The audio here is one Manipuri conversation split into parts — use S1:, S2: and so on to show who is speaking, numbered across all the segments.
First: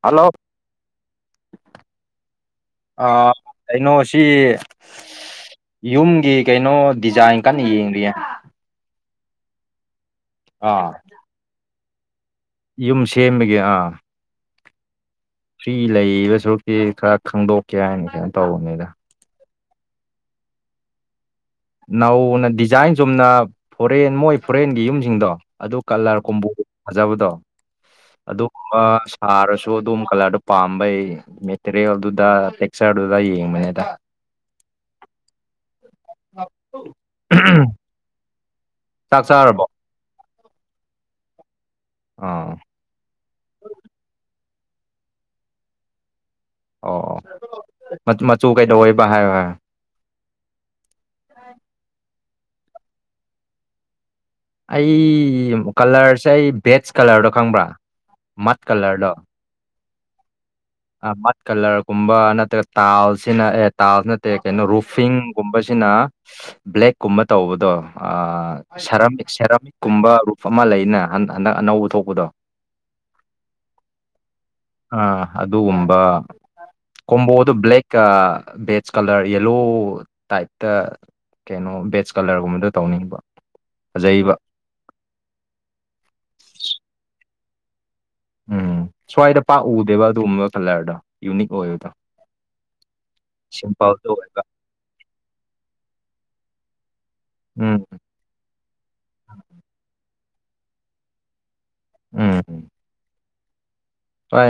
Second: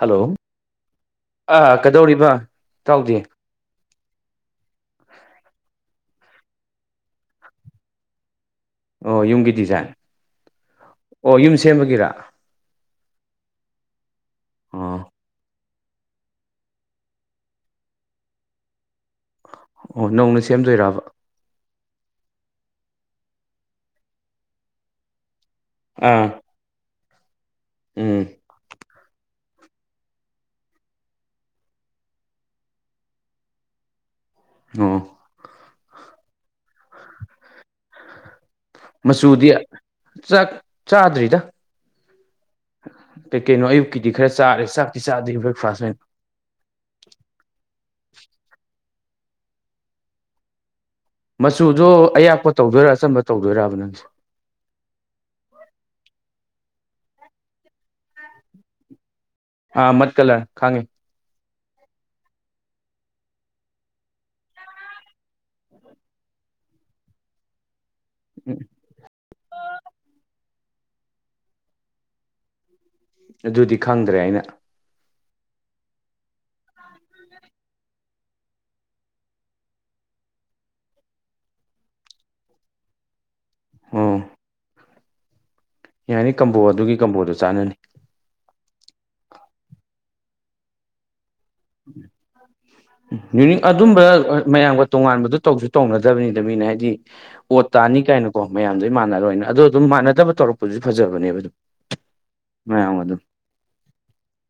S1: ꯍꯜꯂꯣ ꯑ ꯀꯩꯗꯧꯔꯤꯕ ꯏꯇꯥꯎꯗꯤ
S2: ꯑꯥ ꯀꯩꯅꯣ ꯁꯤ ꯌꯨꯝꯒꯤ ꯀꯩꯅꯣ ꯗꯤꯖꯥꯏꯟ ꯀꯟꯅ ꯌꯦꯡꯂꯤꯌꯦ
S1: ꯑꯣ ꯌꯨꯝꯒꯤ ꯗꯤꯖꯥꯏꯟ
S2: ꯑꯥ
S1: ꯑꯣ ꯌꯨꯝ ꯁꯦꯝꯕꯒꯤꯔ
S2: ꯌꯨꯝ ꯁꯦꯝꯕꯒꯤ ꯑꯥ
S1: ꯑꯣ
S2: ꯐ꯭ꯔꯤ ꯂꯩꯕ ꯁꯔꯨꯛꯇꯤ ꯈꯔ ꯈꯪꯗꯣꯛꯀꯦ ꯍꯥꯏꯅ ꯀꯩꯅꯣ ꯇꯧꯕꯅꯤꯗ
S1: ꯑꯣ ꯅꯧꯅ ꯁꯦꯝꯗꯣꯏꯔꯕ
S2: ꯅꯧꯅ ꯗꯤꯖꯥꯏꯟ ꯆꯨꯝꯅ ꯐꯣꯔꯦꯟ ꯃꯣꯏ ꯐꯣꯔꯦꯟꯒꯤ ꯌꯨꯝꯁꯤꯡꯗꯣ ꯑꯗꯨ ꯀꯂ꯭ꯔ
S1: ꯑꯥ
S2: ꯀꯣꯝꯕꯣ ꯐꯖꯕꯗꯣ
S1: ꯎꯝ
S2: ꯑꯗꯨꯒꯨꯝꯕ ꯁꯥꯔꯁꯨ ꯑꯗꯨꯝꯕ ꯀꯂ꯭ꯔꯗꯣ ꯄꯥꯝꯕꯩ ꯃꯦꯇ꯭ꯔꯦꯜꯗꯨꯗ ꯇꯦꯛꯆ꯭ꯔꯗꯨꯗ ꯌꯦꯡ ꯕꯅꯦꯗ
S1: ꯑꯣ
S2: ꯎꯝ ꯎꯝ
S1: ꯃꯆꯨꯗꯤ ꯆꯥꯛ ꯆꯥꯗ꯭ꯔꯤꯗ
S2: ꯑꯣ
S1: ꯀꯩ ꯀꯩꯅꯣ ꯑꯌꯨꯛꯀꯤꯗꯤ ꯈꯔ ꯆꯥꯔꯦ ꯆꯥꯛꯇꯤ ꯆꯥꯗ꯭ꯔꯤ ꯕ꯭ꯔꯦꯛꯐꯥꯁ ꯑꯣꯢꯅ
S2: ꯑꯣ ꯑꯣ ꯃ ꯃꯆꯨ ꯀꯩꯗꯧꯋꯦꯕ ꯍꯥꯏꯌꯣ ꯍꯥꯏꯌꯣ
S1: ꯃꯆꯨꯗꯣ ꯑꯌꯥꯛꯄ ꯇꯧꯗꯣꯏꯔꯥ ꯑꯆꯝꯕ ꯇꯧꯗꯣꯏꯔꯕ ꯅꯪꯁꯦ
S2: ꯑꯩ ꯀꯂ꯭ꯔꯁꯦ ꯑꯩ ꯕꯦꯆ ꯀꯂ꯭ꯔꯗꯣ ꯈꯪꯕ꯭ꯔꯥ ꯃꯠ ꯀꯂ꯭ꯔꯗꯣ
S1: ꯑꯥ ꯃꯠ ꯀꯂ꯭ꯔ ꯈꯪꯉꯤ
S2: ꯑꯥ ꯃꯠ ꯀꯂ꯭ꯔꯒꯨꯝꯕ ꯅꯠꯇ꯭ꯔꯒ ꯇꯥꯜꯁꯤꯅ ꯑꯦ ꯇꯥꯜ ꯅꯠꯇꯦ ꯀꯩꯅꯣ ꯔꯨꯐꯤꯡꯒꯨꯝꯕꯁꯤꯅ ꯕ꯭ꯂꯦꯛꯀꯨꯝꯕ ꯇꯧꯕꯗꯣ
S1: ꯎꯝ
S2: ꯁꯔꯝꯃꯤ ꯁꯦꯔꯝ ꯀꯨꯝꯕ ꯔꯨꯨꯞ ꯑꯃ ꯂꯩꯅ ꯍꯟꯗꯛ ꯑꯅꯧꯕ ꯊꯣꯛꯄꯗꯣ
S1: ꯑꯗꯨꯗꯤ ꯈꯪꯗ꯭ꯔꯦ ꯑꯩꯅ
S2: ꯑꯥ ꯑꯗꯨꯒꯨꯝꯕ ꯀꯣꯝꯕꯣꯗꯣ ꯕ꯭ꯂꯦꯛꯀ ꯕꯦꯆ ꯀꯂ꯭ꯔ ꯌꯦꯜꯂꯣ ꯇꯥꯏꯞꯇ ꯀꯩꯅꯣ ꯕꯦꯆ ꯀꯂ꯭ꯔꯒꯨꯝꯕꯗꯣ ꯇꯧꯅꯤꯡꯕ
S1: ꯑꯣ
S2: ꯐꯖꯩꯕ
S1: ꯌꯥꯅꯤ ꯀꯝꯕꯣ ꯑꯗꯨꯒꯤ ꯀꯝꯕꯣꯗꯣ ꯆꯥꯟꯅꯅꯤ
S2: ꯎꯝ ꯁ꯭ꯋꯥꯏꯗ ꯄꯥꯛ ꯎꯗꯦꯕ ꯑꯗꯨꯒꯨꯝꯕ ꯀꯂ꯭ꯔꯗꯣ ꯌꯨꯅꯤꯛ ꯑꯣꯏ
S1: ꯎꯝ ꯌꯅꯤꯛ ꯑꯗꯨꯝꯕ
S2: ꯁꯤꯝꯄꯜꯗ ꯑꯣꯏꯕ
S1: ꯃꯌꯥꯝꯒ ꯇꯣꯉꯥꯟꯕꯗꯨ ꯇꯧꯖꯨ ꯇꯧꯅꯗꯕꯅꯤꯗ ꯃꯤꯅ ꯍꯥꯏꯗꯤ ꯑꯣꯠ
S2: ꯎꯝ
S1: ꯇꯥꯅꯤ ꯀꯥꯏꯅ ꯀꯣ ꯃꯌꯥꯝꯗꯩ ꯃꯥꯟꯅꯔꯣꯏꯅ ꯑꯗꯣ ꯑꯗꯨꯝ ꯃꯥꯟꯅꯗꯕ ꯇꯧꯔꯛꯄꯖꯨ ꯐꯖꯕꯅꯦꯕ ꯑꯗꯨꯝ
S2: ꯎꯝ
S1: ꯃꯌꯥꯝꯒ ꯑꯗꯨꯝ
S2: ꯍꯣꯏ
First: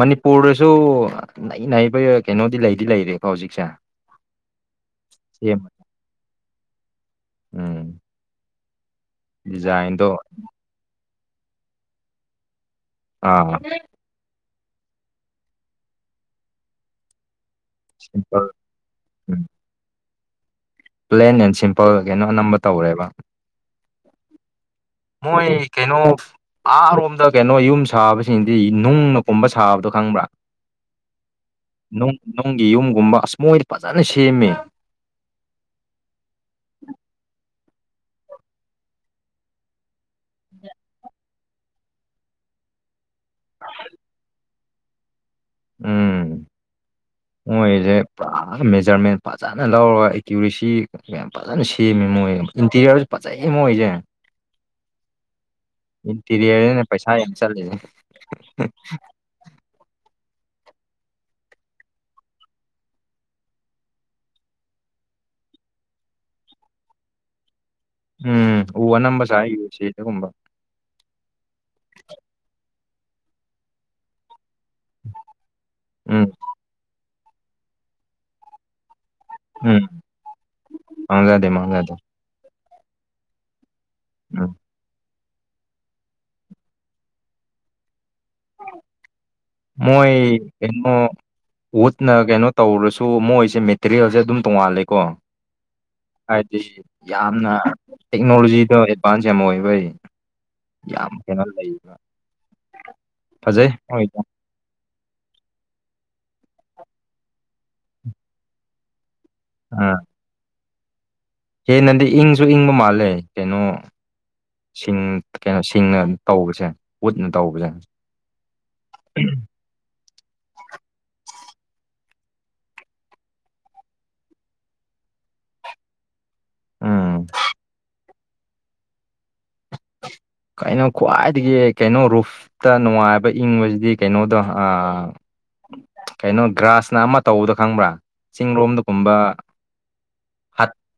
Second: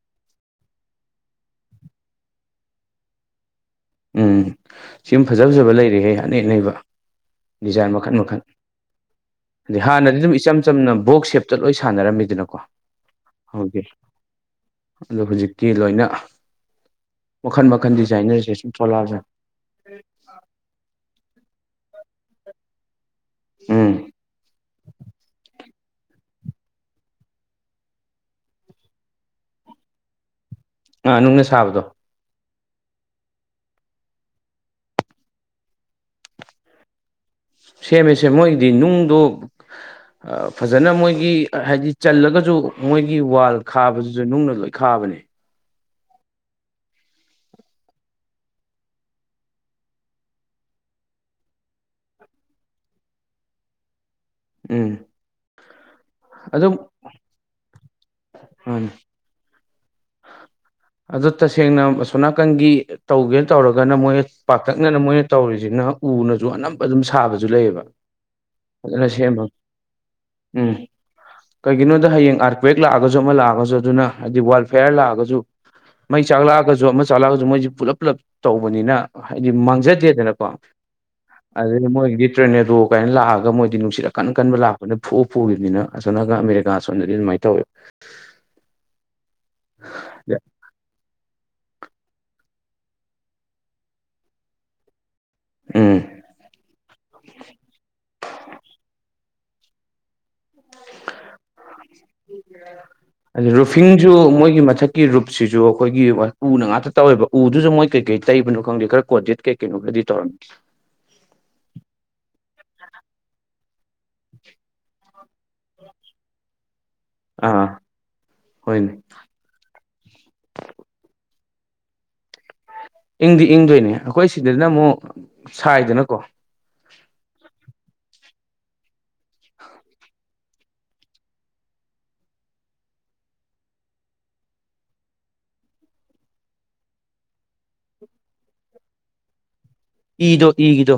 S2: ꯃꯅꯤꯄꯨꯔꯗꯁꯨ ꯅꯩ ꯅꯥꯩꯕ ꯀꯩꯅꯣꯗꯤ ꯂꯩꯗꯤ ꯂꯩꯔꯤꯀꯣ ꯍꯧꯖꯤꯛꯁꯦ
S1: ꯎꯝ ꯌꯨꯝ ꯐꯖ
S2: ꯁꯦꯝꯕ
S1: ꯐꯖꯕ ꯂꯩꯔꯦꯍꯩ ꯑꯅꯩ ꯑꯅꯩꯕ ꯗꯤꯖꯥꯏꯟ
S2: ꯎꯝ
S1: ꯃꯈꯟ ꯃꯈꯟ ꯑꯗꯤ
S2: ꯗꯤꯖꯥꯏꯟꯗꯣ
S1: ꯍꯥꯟꯅꯗꯤ ꯑꯗꯨꯝ ꯏꯆꯝ ꯆꯝꯅ ꯕꯣꯛꯁ ꯁꯦꯞꯇ ꯂꯣꯏ ꯁꯥꯟꯅꯔꯝꯃꯤꯗꯅꯀꯣ
S2: ꯑꯥ
S1: ꯌꯧꯒꯦ ꯑꯗꯣ ꯍꯧꯖꯤꯛꯇꯤ ꯂꯣꯏꯅ ꯃꯈꯜ ꯃꯛ ꯃꯈꯟ
S2: ꯁꯤꯝꯄꯜ
S1: ꯗꯤꯖꯥꯏꯅꯔꯁꯦ ꯁꯨꯝ ꯊꯣꯛꯂꯛꯕ ꯖꯥꯠꯅꯦ
S2: ꯎꯝ ꯄ꯭ꯂꯦꯟ ꯑꯦꯟ ꯁꯤꯝꯄꯜ ꯀꯩꯅꯣ ꯑꯅꯝꯕ ꯇꯧꯔꯦꯕ
S1: ꯎꯝ
S2: ꯃꯣꯏ ꯀꯩꯅꯣ ꯑꯥꯔꯣꯝꯗ ꯀꯩꯅꯣ ꯌꯨꯝ ꯁꯥꯕꯁꯤꯡꯗꯤ ꯅꯨꯡꯅ ꯀꯨꯝꯕ ꯁꯥꯕꯗꯣ ꯈꯪꯕ꯭ꯔꯥ
S1: ꯑꯥ ꯅꯨꯡꯅ ꯁꯥꯕꯗꯣ
S2: ꯅꯨꯡꯒꯤ ꯌꯨꯝꯒꯨꯝꯕ ꯑꯁ ꯃꯣꯏꯗ ꯐꯖꯅ ꯁꯦꯝꯃꯦ
S1: ꯁꯦꯝꯃꯦ ꯁꯦꯝ ꯃꯣꯏꯒꯤꯗꯤ ꯅꯨꯡꯗꯣ ꯑꯥ ꯐꯖꯅ ꯃꯣꯏꯒꯤ ꯍꯥꯏꯗꯤ ꯆꯜꯂꯒꯁꯨ ꯃꯣꯏꯒꯤ ꯋꯥꯜ ꯈꯥꯕꯗꯨꯁꯨ ꯅꯨꯡꯅ ꯂꯣꯏ ꯈꯥꯕꯅꯦ
S2: ꯎꯝ ꯃꯣꯏꯁꯦ ꯄꯨꯔꯥ ꯃꯦꯖꯔꯃꯦꯟ ꯐꯖꯅ ꯂꯧꯔꯒ ꯑꯦꯀ꯭ꯨꯔꯦꯁꯤ ꯌꯥꯝ ꯐꯖꯅ ꯁꯦꯝꯃꯦ ꯃꯣꯏ ꯏꯟꯇꯤꯔꯤꯌꯔꯁꯨ ꯐꯖꯩꯌꯦ ꯃꯣꯏꯁꯦ
S1: ꯎꯝ
S2: ꯏꯟꯇꯤꯔꯤꯌꯔꯅꯦ ꯄꯩꯁꯥ ꯍꯦꯟꯅ ꯆꯠꯂꯤꯁꯦ
S1: ꯃꯥꯟꯅꯦ ꯑꯗꯨ ꯇꯁꯦꯡꯅ ꯑꯁꯣꯝꯅꯥꯀꯟꯒꯤ ꯇꯧꯒꯦꯅ ꯇꯧꯔꯒꯅ ꯃꯣꯏ ꯄꯥꯛꯇꯛꯅꯅ ꯃꯣꯏꯅ ꯇꯧꯔꯤꯁꯤꯅ ꯎꯅꯁꯨ ꯑꯅꯝꯕ ꯑꯗꯨꯝ ꯁꯥꯕꯁꯨ ꯂꯩꯌꯦꯕ
S2: ꯎꯝ ꯎ
S1: ꯐꯖꯟꯅ
S2: ꯑꯅꯝꯕ
S1: ꯁꯦꯝꯕ
S2: ꯁꯥꯏ ꯌꯨ ꯁꯤꯗꯒꯨꯝꯕ
S1: ꯎꯝ ꯀꯩꯒꯤꯅꯣꯗ ꯍꯌꯦꯡ ꯑꯥꯔꯀꯋꯦꯛ ꯂꯥꯛꯑꯒꯁꯨ ꯑꯃ ꯂꯥꯛꯑꯒꯁꯨ ꯑꯗꯨꯅ ꯍꯥꯏꯗꯤ ꯋꯥꯜ ꯐꯦꯌꯥꯔ ꯂꯥꯛꯑꯒꯁꯨ ꯃꯩ
S2: ꯎꯝ
S1: ꯆꯥꯛꯂꯛꯑꯒꯁꯨ ꯑꯃ ꯆꯥꯛꯂꯛꯑꯒꯁꯨ ꯃꯣꯏꯁꯦ ꯄꯨꯂꯞ ꯄꯨꯂꯞ ꯇꯧꯕꯅꯤꯅ ꯍꯥꯏꯗꯤ
S2: ꯎꯝ
S1: ꯃꯥꯡꯖꯗꯦꯗꯅꯀꯣ
S2: ꯃꯥꯡꯖꯗꯦ
S1: ꯑꯗꯒꯤ
S2: ꯃꯥꯡꯖꯗꯦ
S1: ꯃꯣꯏꯒꯤꯗꯤ ꯇ꯭ꯔꯦꯅꯦꯗꯣ [unintelligible] ꯂꯥꯛꯑꯒ ꯃꯣꯏꯗꯤ ꯅꯨꯡꯠ ꯑꯀꯟ
S2: ꯎꯝ
S1: ꯀꯟꯕ ꯂꯥꯛꯄ ꯑꯩꯈꯣꯏꯅ ꯐꯨꯑ ꯄꯨꯈꯤꯕꯅꯤꯅ ꯑꯁꯣꯝꯅꯀꯟ ꯑꯃꯦꯔꯤꯀꯥ ꯁꯣꯟꯗꯗꯤ ꯑꯗꯨꯃꯥꯏꯅ ꯇꯧꯋꯦ
S2: ꯃꯣꯏ ꯀꯩꯅꯣ ꯋꯨꯠꯅ ꯀꯩꯅꯣ ꯇꯧꯔꯁꯨ ꯃꯣꯏꯁꯦ ꯃꯦꯇꯔꯤꯌꯦꯜꯁꯦ ꯑꯗꯨꯝ ꯇꯣꯡꯉꯥꯜꯂꯦꯀꯣ
S1: ꯎꯝ
S2: ꯍꯥꯏꯗꯤ ꯌꯥꯝꯅ ꯇꯦꯛꯅꯣꯂꯣꯖꯤꯗꯣ ꯑꯦꯗꯚꯥꯟꯁ ꯌꯥꯝ ꯑꯣꯏꯕꯩ ꯌꯥꯝ ꯀꯩꯅꯣ ꯂꯩꯕ ꯐꯖꯩ
S1: ꯔꯨꯐꯤꯡꯁꯨ
S2: ꯃꯣꯏꯗꯣ
S1: ꯃꯣꯏꯒꯤ ꯃꯊꯛ ꯀꯤ ꯔꯨꯞꯁꯤꯁꯨ ꯑꯩꯈꯣꯏꯒꯤ ꯎꯅ ꯉꯥꯛꯇ ꯇꯧꯋꯦꯕ ꯎꯗꯨꯁꯨ ꯃꯣꯏ ꯀꯩ ꯀꯩ ꯇꯩꯕꯅꯣ ꯈꯪꯗꯦ ꯈꯔ ꯀꯣꯟꯗꯤꯦꯠ ꯀꯩ ꯀꯩꯅꯣꯒꯗꯤ ꯇꯩꯔꯝꯅꯤ
S2: ꯍꯦꯟꯄꯗꯤ ꯏꯪꯁꯨ ꯏꯪꯕ ꯃꯥꯜꯂꯦ ꯀꯩꯅꯣ ꯁꯤꯡ ꯀꯩꯅꯣ ꯁꯤꯡꯅ ꯇꯧꯕꯁꯦ ꯎꯠꯅ
S1: ꯑꯥ
S2: ꯇꯧꯕꯁꯦ
S1: ꯍꯣꯏꯅꯦ ꯏꯪꯗꯤ ꯏꯪꯗꯣꯏꯅꯦ ꯑꯩꯈꯣꯏ ꯁꯤꯗꯅ ꯑꯃꯨꯛ ꯁꯥꯏꯗꯅꯀꯣ
S2: ꯎꯝ ꯀꯩꯅꯣ ꯈ꯭ꯋꯥꯏꯗꯒꯤ ꯀꯩꯅꯣ ꯔꯨꯐ ꯇ ꯅꯨꯡꯉꯥꯏꯕ ꯏꯪꯕꯁꯤꯗꯤ ꯀꯩꯅꯣꯗꯣ ꯑꯥ ꯀꯩꯅꯣ ꯒ꯭ꯔꯥꯁꯅ ꯑꯃ ꯇꯧꯕꯗꯣ ꯈꯪꯕ꯭ꯔꯥ ꯆꯤꯡ ꯂꯣꯝꯗꯒꯨꯝꯕ
S1: ꯏꯗꯣ ꯏꯒꯤꯗꯣ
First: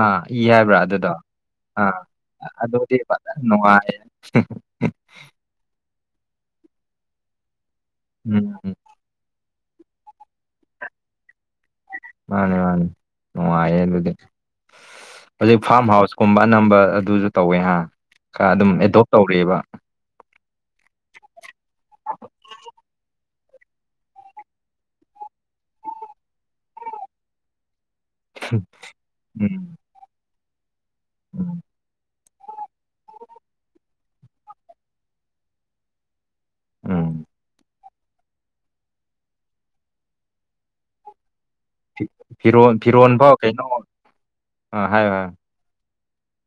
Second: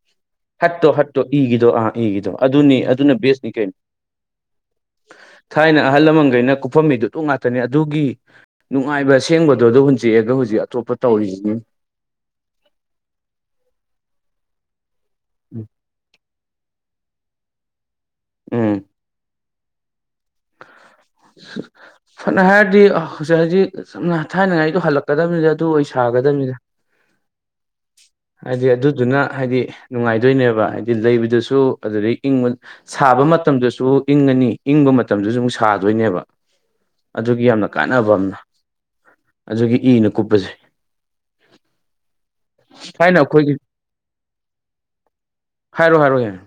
S2: ꯑꯥ ꯏ ꯍꯥꯏꯕ꯭ꯔꯥ
S1: ꯍꯠꯇꯣ
S2: ꯑꯗꯨꯗꯣ
S1: ꯍꯠꯇꯣ ꯏꯒꯤꯗꯣ ꯑꯥ ꯏꯒꯤꯗꯣ ꯑꯗꯨꯅꯦ
S2: ꯑꯗꯨꯗꯤ
S1: ꯑꯗꯨꯅ
S2: ꯐꯖꯅ
S1: ꯕꯦꯁ ꯀꯩꯅꯣ
S2: ꯅꯨꯡꯉꯥꯏ
S1: ꯊꯥꯏꯅ ꯑꯍꯜ ꯂꯃꯟꯈꯩꯅ ꯀꯨꯞꯐꯝ ꯃꯤꯗꯨ ꯑꯗꯨ ꯉꯥꯛꯇꯅꯦ ꯑꯗꯨꯒꯤ
S2: ꯎꯝ
S1: ꯅꯨꯡꯉꯥꯏꯕ ꯁꯦꯡꯕꯗꯣ ꯑꯗꯣ ꯍꯨꯟꯖꯛꯑꯒ ꯍꯧꯖꯤꯛ ꯑꯇꯣꯞꯄ ꯇꯧꯔꯤꯁꯤꯅꯦ
S2: ꯃꯥꯟꯅꯦ ꯃꯥꯟꯅꯦ ꯅꯨꯡꯉꯥꯏꯌ‌ꯦ ꯑꯗꯨꯗꯤ ꯍꯧꯖꯤꯛ ꯐꯥꯔꯝ ꯍꯥꯎꯁꯀꯨꯝꯕ ꯑꯅꯝꯕ ꯑꯗꯨꯁꯨ ꯇꯧꯋꯦ ꯍꯥ ꯀꯥ ꯑꯗꯨꯝ
S1: ꯎꯝ
S2: ꯑꯦꯗꯣꯞ ꯇꯧꯔꯤꯑꯦꯕ
S1: [inaudible] ꯐꯅ ꯍꯥꯏꯔꯗꯤ ꯍꯧ ꯍꯧꯖꯤꯛ ꯁ ꯊꯥꯏꯅꯉꯥꯏꯗꯣ ꯍꯜꯂꯛꯀꯗꯕꯅꯤꯗ ꯑꯗꯨ ꯑꯣꯏ ꯁꯥꯒꯗꯕꯅꯤꯗ [inaudible] ꯍꯥꯏꯗꯤ ꯑꯗꯨꯗꯨꯅ ꯍꯥꯏꯗꯤ
S2: ꯎꯝ
S1: ꯅꯨꯡꯉꯥꯏꯗꯣꯏꯅꯦꯕ ꯍꯥꯏꯗꯤ ꯂꯩꯕꯗꯨꯁꯨ
S2: ꯎꯝ
S1: ꯑꯗꯨꯒꯤ ꯏꯪꯕ ꯁꯥꯕ ꯃꯇꯝꯗꯁꯨ ꯏꯪꯉꯅꯤ ꯏꯪꯕ ꯃꯇꯝꯗꯁꯨ ꯑꯃꯨꯛ ꯁꯥꯗꯣꯏꯅꯦꯕ
S2: ꯎꯝ
S1: ꯑꯗꯨꯒꯤ ꯌꯥꯝꯅ ꯀꯥꯟꯅꯕ ꯑꯃꯅ ꯑꯗꯨꯒꯤ ꯏꯅ ꯀꯨꯞꯄꯁꯦ
S2: ꯐꯤꯔꯣꯟ
S1: ꯊꯥꯏꯅ
S2: ꯐꯤꯔꯣꯟꯐꯥꯎ
S1: ꯑꯩꯈꯣꯏꯒꯤ
S2: ꯀꯩꯅꯣ ꯑꯥ ꯍꯥꯏꯌꯣ ꯍꯥꯏꯌꯣ
S1: ꯍꯥꯏꯔꯣ ꯍꯥꯏꯔꯣ ꯍꯦꯡ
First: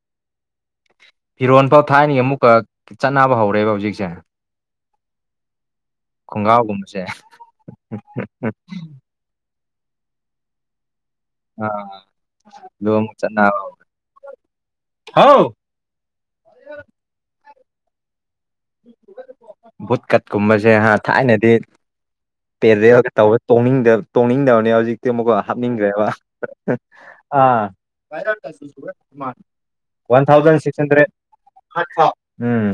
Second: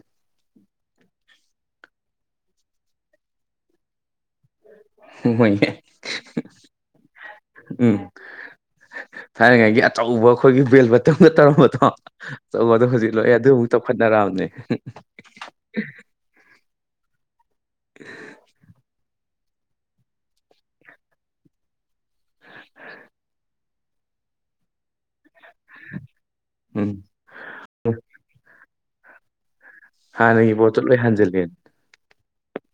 S2: ꯐꯤꯔꯣꯟ ꯐꯥꯎ ꯊꯥꯏꯅꯒꯤ ꯑꯃꯨꯛꯀ ꯆꯠꯅꯕ ꯍꯧꯔꯦꯕ ꯍꯧꯖꯤꯛꯁꯦ
S1: ꯍꯣꯏꯅꯦ
S2: ꯈꯣꯡꯒ꯭ꯔꯥꯎꯒꯨꯝꯕꯁꯦ [unintelligible]
S1: ꯊꯥꯏꯅꯉꯩꯒꯤ ꯑꯆꯧꯕ ꯑꯩꯈꯣꯏꯒꯤ ꯕꯦꯜꯕꯠ ꯗꯨꯝꯕ
S2: ꯑꯥ
S1: ꯇꯧꯔꯝꯕꯗꯣ ꯇꯧꯕꯗꯣ
S2: ꯑꯗꯨ
S1: ꯍꯧꯖꯤꯛ
S2: ꯑꯃꯨꯛ
S1: ꯂꯣꯏ ꯑꯗꯨ
S2: ꯆꯠꯅꯕ
S1: ꯑꯃꯨꯛ ꯆꯥꯎꯈꯠꯅꯔꯛꯑꯕꯅꯦ
S2: ꯕꯨꯠ ꯀꯠ ꯀꯨꯝꯕꯁꯦ ꯍꯥ ꯊꯥꯏꯅꯗꯤ ꯄꯦꯔ‌ꯦꯜꯒ ꯇꯧꯕ ꯇꯣꯡꯅꯤꯡꯗꯕ‌ ꯇꯣꯡꯅꯤꯡꯗꯕꯅꯦ ꯍꯧꯖꯤꯛꯇꯤ ꯑꯃꯨꯛꯀ ꯍꯥꯞꯅꯤꯡꯈꯔ‌ꯦꯕ
S1: ꯎꯝ
S2: ꯑꯥ ꯋꯥꯟ
S1: ꯍꯥꯟꯅꯒꯤ
S2: ꯊꯥꯎꯖꯟ
S1: ꯄꯣꯠꯇꯣ
S2: ꯁꯤꯛꯁ
S1: ꯂꯣꯏ
S2: ꯍꯟꯗ꯭ꯔꯦꯛ
S1: ꯍꯟꯖꯤꯜꯂꯛꯑꯦ
S2: ꯎꯝ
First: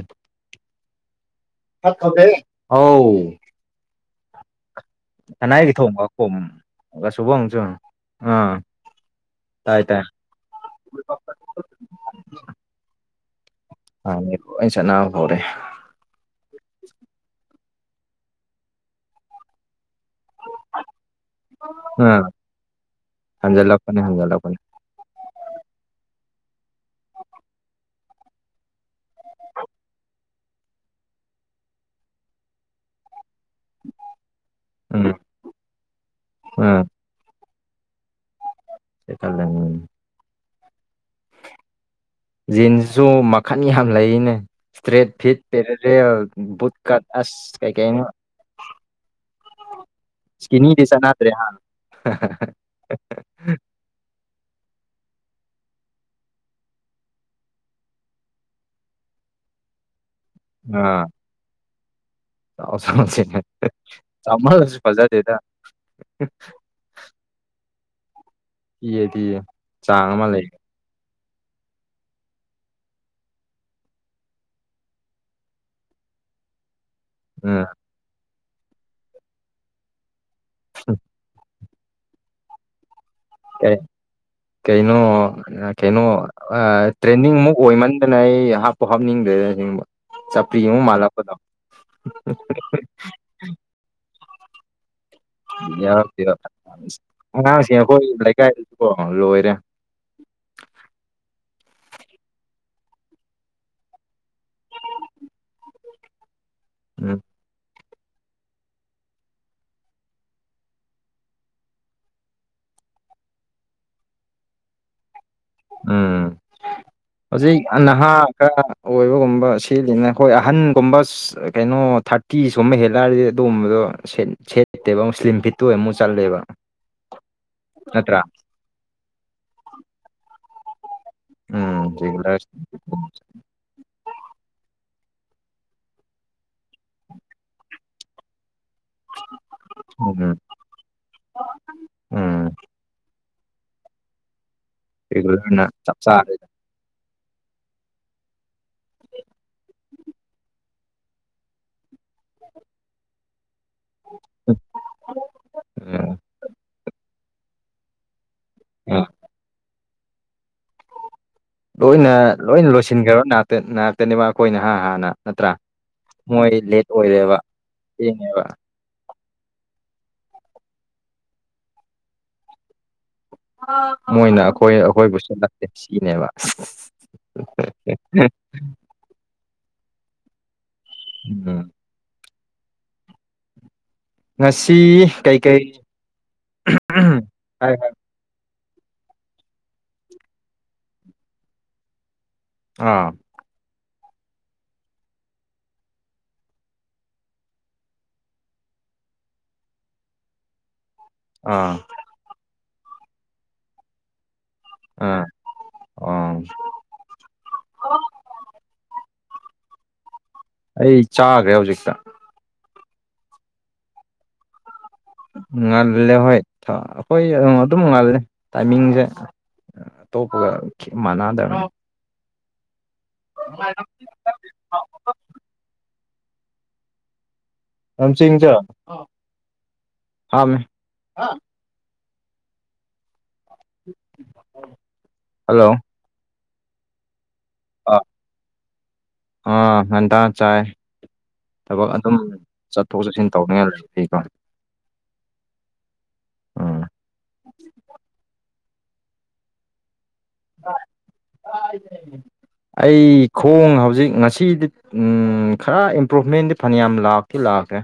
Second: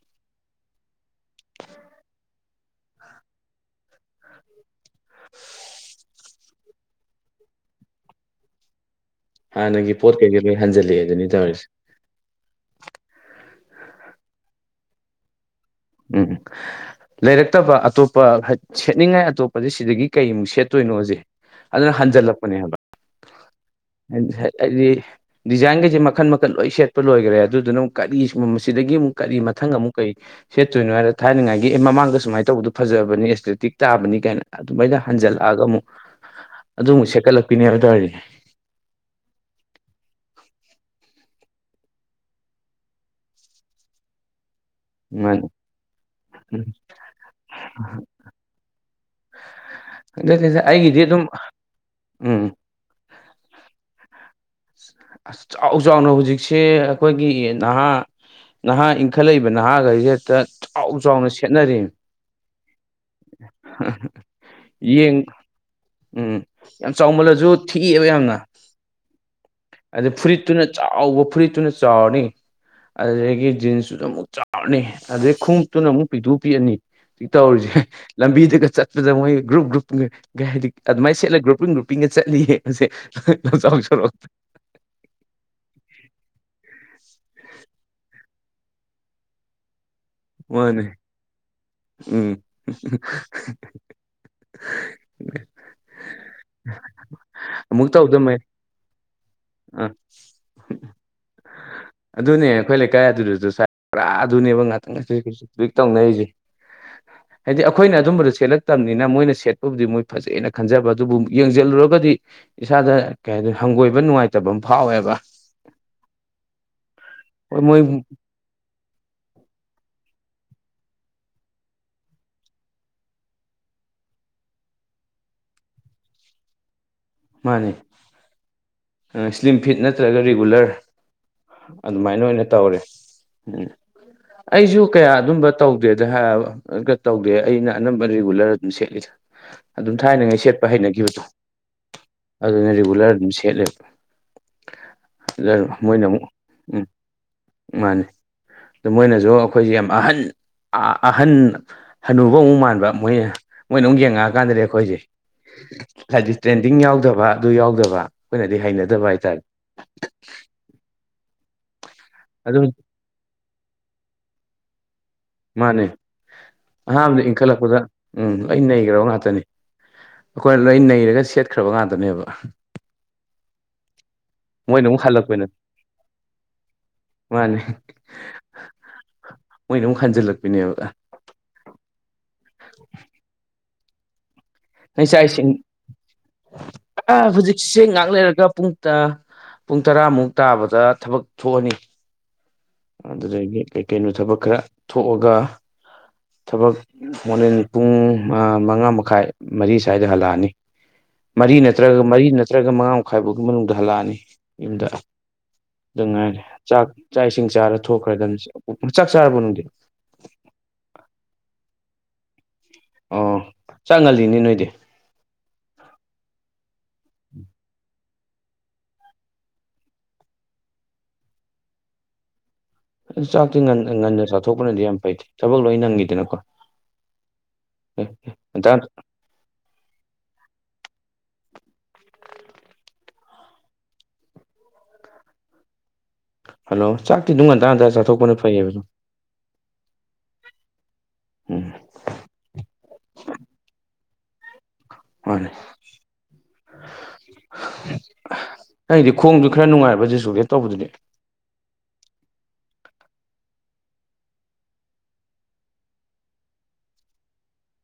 S2: ꯑꯧ ꯀꯅꯥꯏꯒꯤ ꯊꯣꯡꯕ ꯈꯣꯝ ꯁꯨꯕ ꯑꯃꯁꯨ ꯑꯥ ꯇꯥꯏ
S1: ꯍꯥꯟꯅꯒꯤ ꯄꯣꯠ ꯀꯩꯀꯩ ꯂꯣꯏ ꯍꯟꯖꯜꯂꯛꯑꯦ ꯗꯨꯅꯤ ꯇꯧꯔꯤꯁꯦ
S2: ꯑꯥ ꯃꯤ ꯂ‌ꯣꯏ ꯆꯠꯅꯍꯧꯔꯦ
S1: ꯎꯝ ꯂꯩꯔꯛꯇꯕ ꯑꯇꯣꯞꯄ ꯁꯦꯠꯅꯤꯡꯉꯥꯏ ꯑꯇꯣꯞꯄꯗꯤ ꯁꯤꯗꯒꯤ ꯀꯩꯃꯨꯛ ꯁꯦꯠꯇꯣꯏꯅꯣꯁ‌ꯦ ꯑꯗꯨꯅ
S2: ꯑꯥ
S1: ꯍꯟꯖꯤꯜꯂꯛꯄꯅꯦ ꯍꯥꯏꯕ
S2: ꯍꯟꯖꯜꯂꯛꯄꯅꯦ ꯍꯟꯖꯜꯂꯛꯄꯅꯦ
S1: ꯍꯥꯏꯗꯤ ꯗꯤꯖꯥꯏꯟꯈꯩꯁꯦ ꯃꯈꯟ ꯃꯈꯟ ꯂꯣꯏ ꯁꯦꯠꯄ ꯂꯣꯏꯈꯔꯦ ꯑꯗꯨꯗꯨꯅ ꯑꯃꯨꯛ ꯀꯔꯤ ꯃꯁꯤꯗꯒꯤ ꯑꯃꯨꯛ ꯀꯔꯤ ꯃꯊꯪ ꯑꯃꯨꯛ ꯀꯔꯤ ꯁꯦꯠꯇꯣꯏꯅꯣ ꯍꯥꯏꯔ ꯊꯅꯉꯥꯏꯒꯤ ꯑꯦ ꯃꯃꯥꯡꯗ ꯁꯨꯃꯥꯏ ꯇꯧꯕꯗꯨ ꯐꯖꯕꯅꯤ ꯑꯦꯁꯊ‌ꯦꯇꯤꯛ ꯇꯥꯕꯅꯤ ꯀꯥꯏꯅ ꯑꯗꯨꯃꯥꯏꯅ
S2: ꯎꯝ
S1: ꯍꯟꯖꯜꯂꯛꯑꯒ ꯑꯃꯨꯛ
S2: ꯎꯝ
S1: ꯑꯗꯨꯃꯨꯛ ꯁꯦꯠꯀꯠꯂꯛꯄꯤꯅꯦꯕ ꯇꯧꯔꯤꯖꯦ
S2: [unintelligible] ꯖꯤꯟꯁꯖꯨ ꯃꯈꯟ ꯌꯥꯝ ꯂꯩꯌ‌ꯦꯅꯦ ꯏꯁꯇ꯭ꯔꯦꯠ ꯐꯤꯠ
S1: ꯃꯥꯅꯤ
S2: ꯄꯦꯔꯦꯔꯦꯜ
S1: ꯎꯝ
S2: ꯕꯨꯠ ꯀꯠ ꯑꯁ ꯀꯩꯀꯩꯅꯣ
S1: ꯑꯗꯨꯅꯤꯗ
S2: ꯏꯁꯀꯤꯅꯤꯗꯤ
S1: ꯑꯩꯒꯤꯗꯤ ꯑꯗꯨꯝ
S2: ꯆꯠꯅꯗꯔ‌ꯦ ꯍꯥ
S1: ꯎꯝ ꯑꯁ ꯆꯥꯎ ꯆꯥꯎꯅ ꯍꯧꯖꯤꯛꯁꯦ ꯑꯩꯈꯣꯏꯒꯤ ꯅꯍꯥ ꯅꯍꯥ ꯏꯟꯈꯠꯂꯛꯏꯕ ꯅꯍꯥꯈꯩꯁ‌ꯦ ꯍꯦꯛꯇ ꯆꯥꯎ
S2: ꯑꯥ
S1: ꯆꯥꯎꯅ ꯁꯦꯠꯅꯔ‌ꯦ
S2: ꯆꯥꯎ ꯆꯥꯎꯅ ꯁꯦꯠꯅꯔ‌ꯦ ꯆꯥꯎꯃꯜꯂꯁꯨ
S1: ꯌꯦꯡ
S2: ꯐꯖꯗꯦꯗ
S1: ꯎꯝ ꯌꯥꯝ ꯆꯥꯎꯃꯜꯂꯁꯨ ꯊꯤꯑꯦꯕ ꯌꯥꯝꯅ
S2: ꯊꯤꯌꯦꯗꯤ
S1: ꯑꯗꯨ ꯐꯨꯔꯤꯠꯇꯨꯅ ꯆꯥꯎꯕ ꯐꯨꯔꯤꯠꯇꯨꯅ ꯆꯥꯎꯔꯅꯤ ꯑꯗꯨꯗꯒꯤ ꯖꯤꯟꯁꯇꯨꯁꯨ ꯑꯃꯨꯛ ꯆꯥꯎꯔꯅꯤ ꯑꯗꯨꯗꯩ ꯈꯣꯡꯎꯞꯇꯨꯅ ꯑꯃꯨꯛ ꯄꯤꯛꯇꯨ ꯄꯤꯛꯑꯅꯤ ꯍꯧꯖꯤꯛ
S2: ꯎꯝ
S1: ꯇꯧꯔꯤꯁꯦ ꯂꯝꯕꯤꯗꯒ ꯆꯠꯄꯗ ꯃꯣꯏ ꯒ꯭ꯔꯨꯞ ꯒ꯭ꯔꯨꯞ ꯀꯩ ꯍꯥꯏꯗꯤ ꯑꯗꯨꯃꯥꯏꯅ ꯁꯦꯠꯂꯒ ꯒ꯭ꯔꯨꯞꯄꯤꯡ ꯒ꯭ꯔꯨꯞꯄꯤꯡꯒ ꯆꯠꯂꯤꯌꯦ ꯍꯧꯖꯤꯛ
S2: ꯀꯩ
S1: ꯂꯝꯖꯥꯎ ꯁꯨꯔꯣꯛ
S2: ꯀꯩꯅꯣ ꯑ ꯀꯩꯅꯣ ꯑ ꯇ꯭ꯔꯦꯟꯗꯤꯡ ꯃꯨꯛ ꯑꯣꯏꯃꯟꯗꯅ ꯑꯩ ꯍꯥꯞꯄꯨ ꯍꯥꯞꯅꯤꯡꯗ꯭ꯔꯦꯗ ꯑꯁꯦꯡꯕ ꯆꯝꯄꯔꯤ
S1: ꯃꯥꯅꯦ
S2: ꯑꯃꯨꯛ ꯃꯥꯜꯂꯛꯕꯗꯣ
S1: ꯎꯝ [unintelligible]
S2: ꯌꯥꯔꯛꯇꯦꯗ ꯑꯉꯥꯡꯁꯦ ꯑꯩꯈꯣꯏ ꯂꯩꯀꯥꯏꯗꯁꯨꯀꯣ ꯂꯣꯏꯔꯦ
S1: ꯑ ꯑꯗꯨꯅꯦ ꯑꯩꯈꯣꯏ ꯂꯩꯀꯥꯏ ꯑꯗꯨꯗꯁꯨ ꯁꯥꯏ ꯄꯨꯔꯥ ꯑꯗꯨꯅꯦꯕ [unintelligible] ꯍꯧꯖꯤꯛ ꯇꯧꯅꯔꯤꯖꯦ
S2: ꯎꯝ
S1: ꯍꯥꯏꯗꯤ ꯑ ꯈꯣꯏꯅ ꯑꯗꯨꯝꯕꯗꯣ ꯁꯦꯠꯂꯛꯇꯕꯅꯤꯅ ꯃꯣꯏꯅ ꯁꯦꯠꯄꯕꯨꯗꯤ ꯃꯣꯏ ꯐꯖꯩꯅ ꯈꯟꯖꯕ ꯑꯗꯨꯕꯨ ꯌꯦꯡꯖꯜꯂꯨꯔꯒꯗꯤ ꯏꯁꯥꯗ ꯀꯩ ꯍꯥꯏꯗꯣꯏꯅꯣ ꯍꯪꯒꯣꯏꯕ ꯅꯨꯡꯉꯥꯏꯇꯕ ꯑꯃ ꯐꯥꯎꯋꯦꯕ
S2: ꯎꯝ ꯍꯧꯖꯤꯛ
S1: ꯍꯣꯏ
S2: ꯑ
S1: ꯃꯣꯏ
S2: ꯅꯍꯥ ꯈꯔ ꯑꯣꯏꯕꯒꯨꯝ ꯨꯕ ꯁꯦꯠꯂꯤꯅ ꯑꯩꯈꯣꯏ ꯑꯍꯟꯒꯨꯝꯕ ꯁꯁ ꯀꯩꯅꯣ ꯊꯥꯔꯇꯤꯁ ꯒꯨꯝꯕ ꯍꯦꯜꯂꯛꯑꯔꯗꯤ ꯑꯗꯨꯒꯨꯝꯕꯗꯣ ꯁꯦꯠ ꯁꯦꯠꯇꯦꯕ ꯑꯃꯨꯛ ꯏꯁꯂꯤꯝ ꯐꯤꯠꯇꯨ ꯑꯣꯏꯅ ꯃꯨꯛ ꯆꯠꯂꯦꯕ
S1: ꯃꯥꯅꯦ
S2: ꯅꯠꯇ꯭ꯔꯥ
S1: ꯑꯥ ꯁ꯭ꯂꯤꯝ ꯐꯤꯠ ꯅꯠꯇ꯭ꯔꯒ ꯔꯤꯒꯨꯂꯔ
S2: ꯎꯝ
S1: ꯑꯗꯨꯃꯥꯏꯅ
S2: ꯔꯤꯒꯨꯂꯔ
S1: ꯑꯣꯏꯅ ꯇꯧꯔꯦ ꯎꯝ ꯑꯩꯁꯨ ꯀꯌꯥ ꯑꯗꯨꯝꯕ ꯇꯧꯗꯦꯗ ꯍꯥ ꯑꯗꯨꯒ ꯇꯧꯗꯦ ꯑꯩꯅ ꯑꯅꯝꯕ ꯔꯤꯒꯨꯂꯔ ꯑꯗꯨꯝ ꯁꯦꯠꯂꯤꯗ ꯑꯗꯨꯝ
S2: ꯎꯝ
S1: ꯊꯥꯏꯅꯉꯩ ꯁꯦꯠꯄ ꯍꯩꯅꯈꯤꯕꯗꯣ
S2: ꯎꯝ
S1: ꯑꯗꯨꯅ ꯔꯤꯒꯨꯂꯔ ꯑꯗꯨꯝ ꯁꯦꯠꯂꯦ ꯑꯗꯩ
S2: ꯔꯤꯒꯨꯂꯔꯅ ꯆꯞ
S1: ꯃꯣꯏꯅ ꯃꯨꯛ
S2: ꯆꯥꯔꯦ
S1: ꯎꯝ ꯃꯥꯅꯤ ꯃꯣꯏꯅꯁꯨ ꯑꯩꯈꯣꯏꯁꯦ ꯌꯥꯝ ꯑꯍꯟ ꯑ ꯑꯍꯟ ꯍꯟꯅꯨꯕ ꯑꯃꯨꯛ ꯃꯥꯟꯕ ꯃꯣꯏꯅ ꯃꯣꯏꯅ ꯑꯃꯨꯛ ꯌꯦꯡꯉꯛꯑꯀꯥꯟꯗꯗꯤ ꯑꯩꯈꯣꯏꯁꯦ
S2: ꯎꯝ
S1: ꯍꯥꯏꯗꯤ ꯇ꯭ꯔꯦꯟꯗꯤꯡ ꯌꯥꯎꯗꯕ ꯑꯗꯨ ꯌꯥꯎꯗꯕ ꯗꯤ
S2: ꯑ
S1: ꯍꯩꯅꯗꯕ ꯍꯥꯏꯇꯥꯔꯦ
S2: ꯂꯣꯏꯅ
S1: ꯑꯗꯨ
S2: ꯂꯣꯏꯅ ꯂꯣꯏꯁꯤꯟꯈ꯭ꯔꯕ ꯅꯥꯛꯇ ꯅꯥꯛꯇꯅꯦꯕ ꯑꯩꯈꯣꯏꯅꯥ ꯍꯥ ꯍꯥꯟꯅ ꯅꯠꯇ꯭ꯔꯥ
S1: ꯃꯥꯅꯦ
S2: ꯃꯣꯏ ꯂꯦꯠ
S1: ꯑꯍꯥꯟꯕꯗ
S2: ꯑꯣꯏꯔꯦꯕ
S1: ꯏꯟꯈꯠꯂꯛꯄꯗ ꯎꯝ
S2: ꯊꯦꯡꯉꯦꯕ
S1: ꯂꯣꯏ ꯅꯩꯒ꯭ꯔꯕ ꯉꯥꯛꯇꯅꯦ ꯑꯈꯣꯏꯅ ꯂꯣꯏ ꯅꯩꯔꯒ ꯁꯦꯠꯈ꯭ꯔꯕ ꯉꯥꯛꯇꯅꯦꯕ
S2: ꯃꯣꯏꯅ ꯑꯈꯣꯏ ꯑꯈꯣꯏꯕꯨ ꯁꯦꯠꯂꯛꯇꯦ ꯁꯤꯅꯦꯕ
S1: ꯃꯥꯅꯦ ꯍꯦ ꯃꯣꯏꯅ ꯑꯃꯨꯛ ꯍꯟꯖꯤꯜꯂꯛꯄꯤꯅꯦꯕ
S2: ꯎꯝ
S1: [unintelligible]
S2: ꯉꯁꯤ
S1: ꯅꯪ ꯆꯥꯛ ꯏꯁꯤꯡ
S2: ꯀꯩꯀꯩ
S1: ꯑꯥ
S2: ꯍꯥꯏ
S1: ꯍꯨꯖꯤꯛꯁꯦ ꯉꯥꯛ ꯂꯩꯔꯒ ꯄꯨꯡ ꯇ ꯄꯨꯡ ꯇꯔꯥꯃꯨꯛ ꯇꯥꯕꯗ ꯊꯕꯛ ꯊꯣꯛꯑꯅꯤ
S2: ꯑꯥ
S1: ꯑꯗꯨꯗꯒꯤ ꯀꯩꯀꯩꯅꯣ ꯊꯕꯛ ꯈꯔ ꯊꯣꯛꯑꯒ ꯊꯕꯛ ꯍꯣꯔꯦꯟ ꯄꯨꯡ ꯑꯥ ꯃꯉꯥ ꯃꯈꯥꯏ ꯃꯔꯤ ꯁ꯭ꯋꯥꯏꯗ ꯍꯜꯂꯛꯑꯅꯤ [inaudible] ꯃꯔꯤ
S2: ꯑꯥ
S1: ꯅꯠꯇ꯭ꯔꯒ ꯃꯔꯤ ꯅꯠꯇ꯭ꯔꯒ ꯃꯉꯥ ꯃꯈꯥꯏ ꯐꯥꯎꯒꯤ ꯃꯅꯨꯡꯗ ꯍꯜꯂꯛꯑꯅꯤ ꯌꯨꯝꯗ
S2: ꯑꯥ
S1: ꯑꯗꯨ
S2: ꯑꯥ
S1: ꯉꯥꯏꯔꯦ ꯆꯥꯛ ꯆꯥꯛ ꯏꯁꯤꯡ ꯆꯥꯔꯥ ꯊꯣꯛꯈ꯭ꯔꯗꯝꯅꯤ ꯁꯤ ꯎꯝ ꯆꯥꯛ ꯆꯥꯔꯕꯣ ꯅꯪꯗꯤ
S2: ꯑꯩ ꯆꯥꯒ꯭ꯔꯦ ꯍꯧꯖꯤꯛꯇ
S1: ꯑꯣ ꯆꯥꯛ ꯉꯜꯂꯤꯅꯦ ꯅꯣꯏꯗꯤ
S2: ꯉꯜꯂꯦ ꯍꯣꯏ ꯊꯥ ꯑꯩꯈꯣꯏ ꯑ ꯑꯗꯨꯝ ꯉꯜꯂꯦ ꯇꯥꯏꯃꯤꯡꯁꯦ ꯇꯣꯄꯒ ꯈꯤꯠ ꯃꯥꯟꯅꯗꯕꯅꯤ
S1: ꯆꯥꯛꯇꯤ ꯉꯟ ꯉꯟꯅ ꯆꯥꯊꯣꯛꯄꯅꯗꯤ ꯌꯥꯝ ꯐꯩꯗ ꯊꯕꯛ ꯂꯣꯏ ꯅꯪꯉꯤꯗꯅꯀꯣ ꯉꯟꯇꯥ
S2: [unintelligible] ꯍꯜꯂꯣ
S1: ꯍꯜꯂꯣ ꯆꯥꯛꯇꯤ ꯑꯗꯨꯝ ꯉꯟꯇꯥ ꯉꯟꯇꯥ ꯆꯥꯊꯣꯛꯄꯅ ꯐꯩꯌꯦꯕ ꯗꯨꯝ
S2: ꯑꯥ ꯉꯟꯇ ꯆꯥꯏ
S1: ꯎꯝ
S2: ꯊꯕꯛ ꯑꯗꯨꯝ ꯆꯠꯊꯣꯛ ꯆꯠꯁꯤꯟ ꯇꯧꯅꯤꯡꯉꯥꯏ ꯂꯩꯔꯗꯤꯀꯣ
S1: ꯃꯥꯅꯦ
S2: ꯎꯝ
S1: ꯑꯍ ꯅꯪꯒꯤꯗꯤ ꯈꯣꯡꯗꯨ ꯈꯔ ꯅꯨꯡꯉꯥꯏꯕ ꯖꯦꯁꯨꯒꯦ ꯇꯧꯕꯗꯨꯗꯤ
S2: ꯑꯩ ꯈꯣꯡ ꯍꯧꯖꯤꯛ ꯉꯁꯤꯗꯤ ꯎꯝ ꯈꯔ ꯏꯝꯄ꯭ꯔꯨꯚꯃꯦꯟꯗꯤ ꯐꯅꯌꯥꯝ ꯂꯥꯛꯇꯤ ꯂꯥꯛꯈꯔꯦ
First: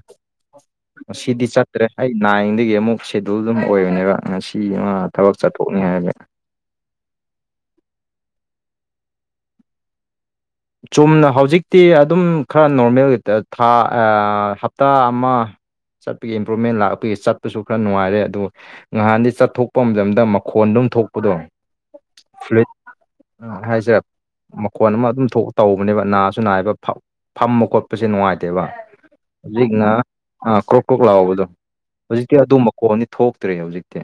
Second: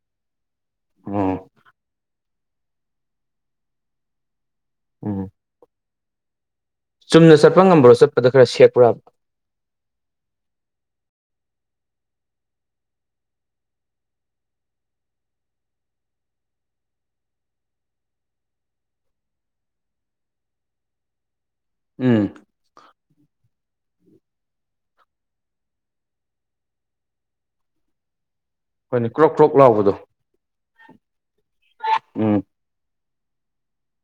S1: ꯎꯝ
S2: ꯁꯤꯗꯤ ꯆꯠꯇ꯭ꯔꯦ ꯑꯩ ꯅꯥꯏꯟꯗꯒꯤ ꯑꯃꯨꯛ ꯁꯦꯗꯨꯜ ꯗꯨꯃꯨꯛ ꯑꯣꯏꯕꯅꯦꯕ ꯉꯁꯤ ꯑꯃ
S1: ꯎꯝ
S2: ꯊꯕꯛ ꯆꯠꯊꯣꯛꯅꯤ ꯍꯥꯏꯕꯩ
S1: ꯆꯨꯝꯅ ꯆꯠꯄ ꯉꯝꯕ꯭ꯔꯣ ꯆꯠꯄꯗ ꯈꯔ ꯁꯦꯛꯄ꯭ꯔꯕ
S2: ꯆꯨꯝꯅ ꯍꯧꯖꯤꯛꯇꯤ ꯑꯗꯨꯝ ꯈꯔ ꯅꯣꯔꯃꯦꯜ ꯊꯥ [unintelligible] ꯍꯞꯇꯥ ꯑꯃ ꯆꯠꯄꯒꯤ ꯏꯝꯄ꯭ꯔꯨꯚꯃꯦꯟ ꯂꯥꯛꯄꯒꯤ ꯆꯠꯄꯁꯨ ꯈꯔ ꯅꯨꯡꯉꯥꯏꯔꯦ ꯑꯗꯨ ꯉꯍꯥꯟꯗꯤ ꯆꯠꯊꯣꯛꯄ ꯃꯇꯝꯗ ꯃꯈꯣꯟ ꯑꯗꯨꯝ ꯊꯣꯛꯄꯗꯣ
S1: ꯎꯝ
S2: ꯐꯨꯂꯤꯠ ꯍꯥꯏꯁꯦ ꯃꯈꯣꯟ ꯑꯃ ꯑꯗꯨꯝ ꯊꯧ ꯇꯧꯕꯅꯦꯕ ꯅꯥꯁꯨ ꯅꯥꯏꯕ ꯐꯝ ꯐꯝꯕ ꯈꯣꯠꯄꯁꯦ ꯅꯨꯡꯉꯥꯏꯇꯦ [unintelligible] ꯇꯦꯕ
S1: ꯍꯣꯏꯅꯦ ꯀ꯭ꯔꯣꯛ ꯀ꯭ꯔꯣꯛ
S2: ꯍꯧꯖꯤꯛꯅ
S1: ꯂꯥꯎꯕꯗꯣ
S2: ꯑꯥ ꯀ꯭ꯔꯣꯛ ꯀ꯭ꯔꯣꯛ ꯂꯥꯛꯕꯗꯣ ꯍꯧꯖꯤꯛꯇꯤ
S1: ꯎꯝ
S2: ꯑꯗꯨꯃꯈꯣꯗꯤ ꯊꯣꯛꯇ꯭ꯔꯦ ꯍꯧꯖꯤꯛꯇꯤ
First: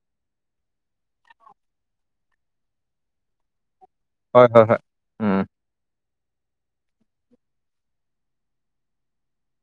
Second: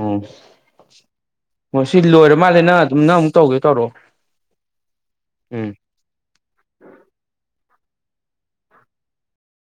S1: ꯎꯝ ꯍꯣ ꯁꯤ ꯂꯣꯏꯔ ꯃꯥꯜꯂꯦ ꯅꯪ ꯑꯗꯨꯝꯅꯪ ꯑꯃꯨꯛ ꯇꯧꯒꯦ ꯇꯧꯔꯛꯑꯣ
S2: ꯍꯣꯏ ꯍꯣꯏ ꯍꯣꯏ ꯎꯝ꯫
S1: ꯎꯝ